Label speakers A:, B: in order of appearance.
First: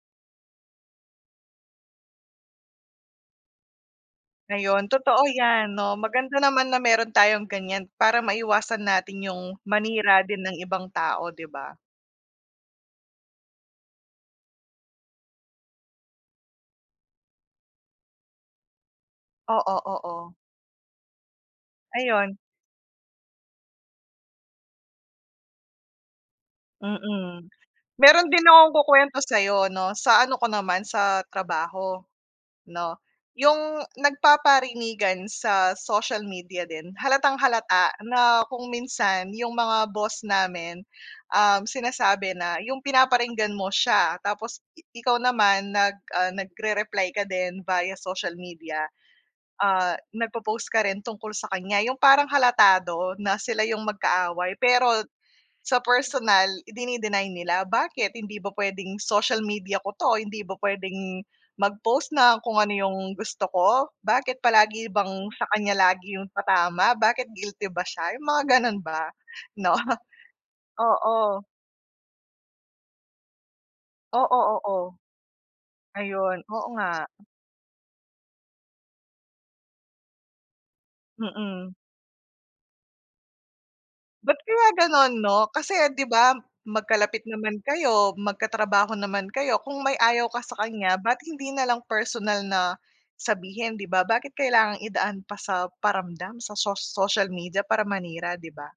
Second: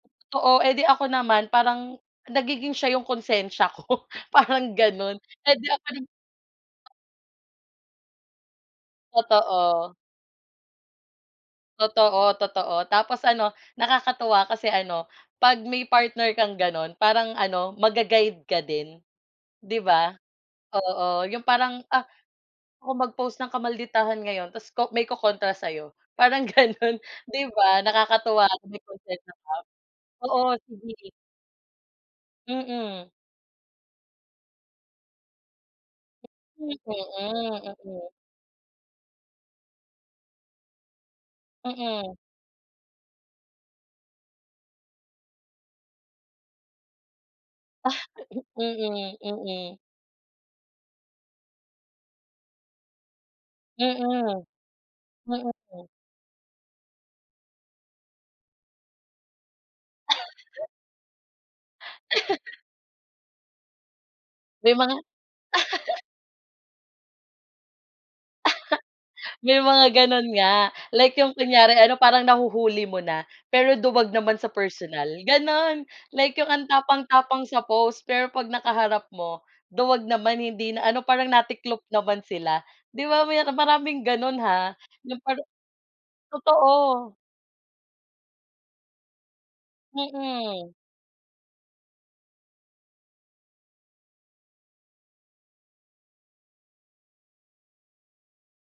A: Oo, eh, di ako naman parang, nagiging siya yung konsensya ko parang
B: Ayon,
A: ganon
B: totoo
A: eh, di
B: yan no
A: ako
B: maganda naman na meron tayong ganyan para maiwasan natin yung
A: Totoo.
B: manira din ng ibang tao di ba?
A: Totoo, totoo, tapos ano nakakatuwa kasi ano 'pag may partner kang gano'n parang ano ma-ga-guide ka din,
B: Oo,
A: di ba?
B: oo.
A: Oo 'yong parang, ah,
B: Ayun.
A: ako mag-post ng kamalditahan ngayon tapos ko may ko-kontra sayo. Parang gano'n 'di
B: Mm.
A: ba
B: Meron din
A: nakakatuwa
B: akong
A: may
B: ku-kwento
A: concern
B: sayo 'no,
A: [unintelligible]
B: sa ano ko
A: oo
B: naman
A: sige.
B: sa trabaho, no?
A: Mm.
B: Yung nagpaparinigan sa social media
A: Hmm,
B: din
A: mm,
B: halatang-halata
A: mm.
B: na kung minsan yung mga boss namin, um,
A: Mm.
B: sinasabi na yung pinaparinggan mo siya tapos, ikaw naman nag, ah, nagre-reply ka din
A: Ah,
B: via social media.
A: mm, mm.
B: Ah, nag po-post ka rin tungkol sa kanya yung parang halatado na sila yung
A: Mm,
B: magkaaway pero. Sa
A: mm.
B: personal idini-deny nila bakit hindi ba pwedeng social media ko 'to hindi ba pwedeng, mag post ng kung ano yung gusto ko? Bakit
A: May
B: palagi
A: mga
B: bang sa kanya lagi yung patama, bakit guilty ba siya yung mga ganon ba?
A: May
B: No,
A: mga ganon nga like yung
B: oo.
A: kunyari ano parang nahuhuli mo na. Pero duwag naman
B: Oo,
A: sa
B: oo.
A: personal ganon like
B: Ayun
A: yung ang
B: oo nga.
A: tapang-tapang sa post pero 'pag nakaharap mo. Duwag naman hindi na ano, parang
B: Mm.
A: natiklop naman sila. Di ba may naka maraming
B: Ba't
A: ganon
B: kaya
A: ha.
B: ganon
A: Yung parang
B: no? Kasi di ba
A: totoo.
B: magkalapit naman kayo magkatrabaho naman kayo kung may ayaw ka sa
A: Mm.
B: kanya bat hindi nalang personal na, sabihin di ba? Bakit kailangang idaan pa sa paramdam sa so social media para manira di ba?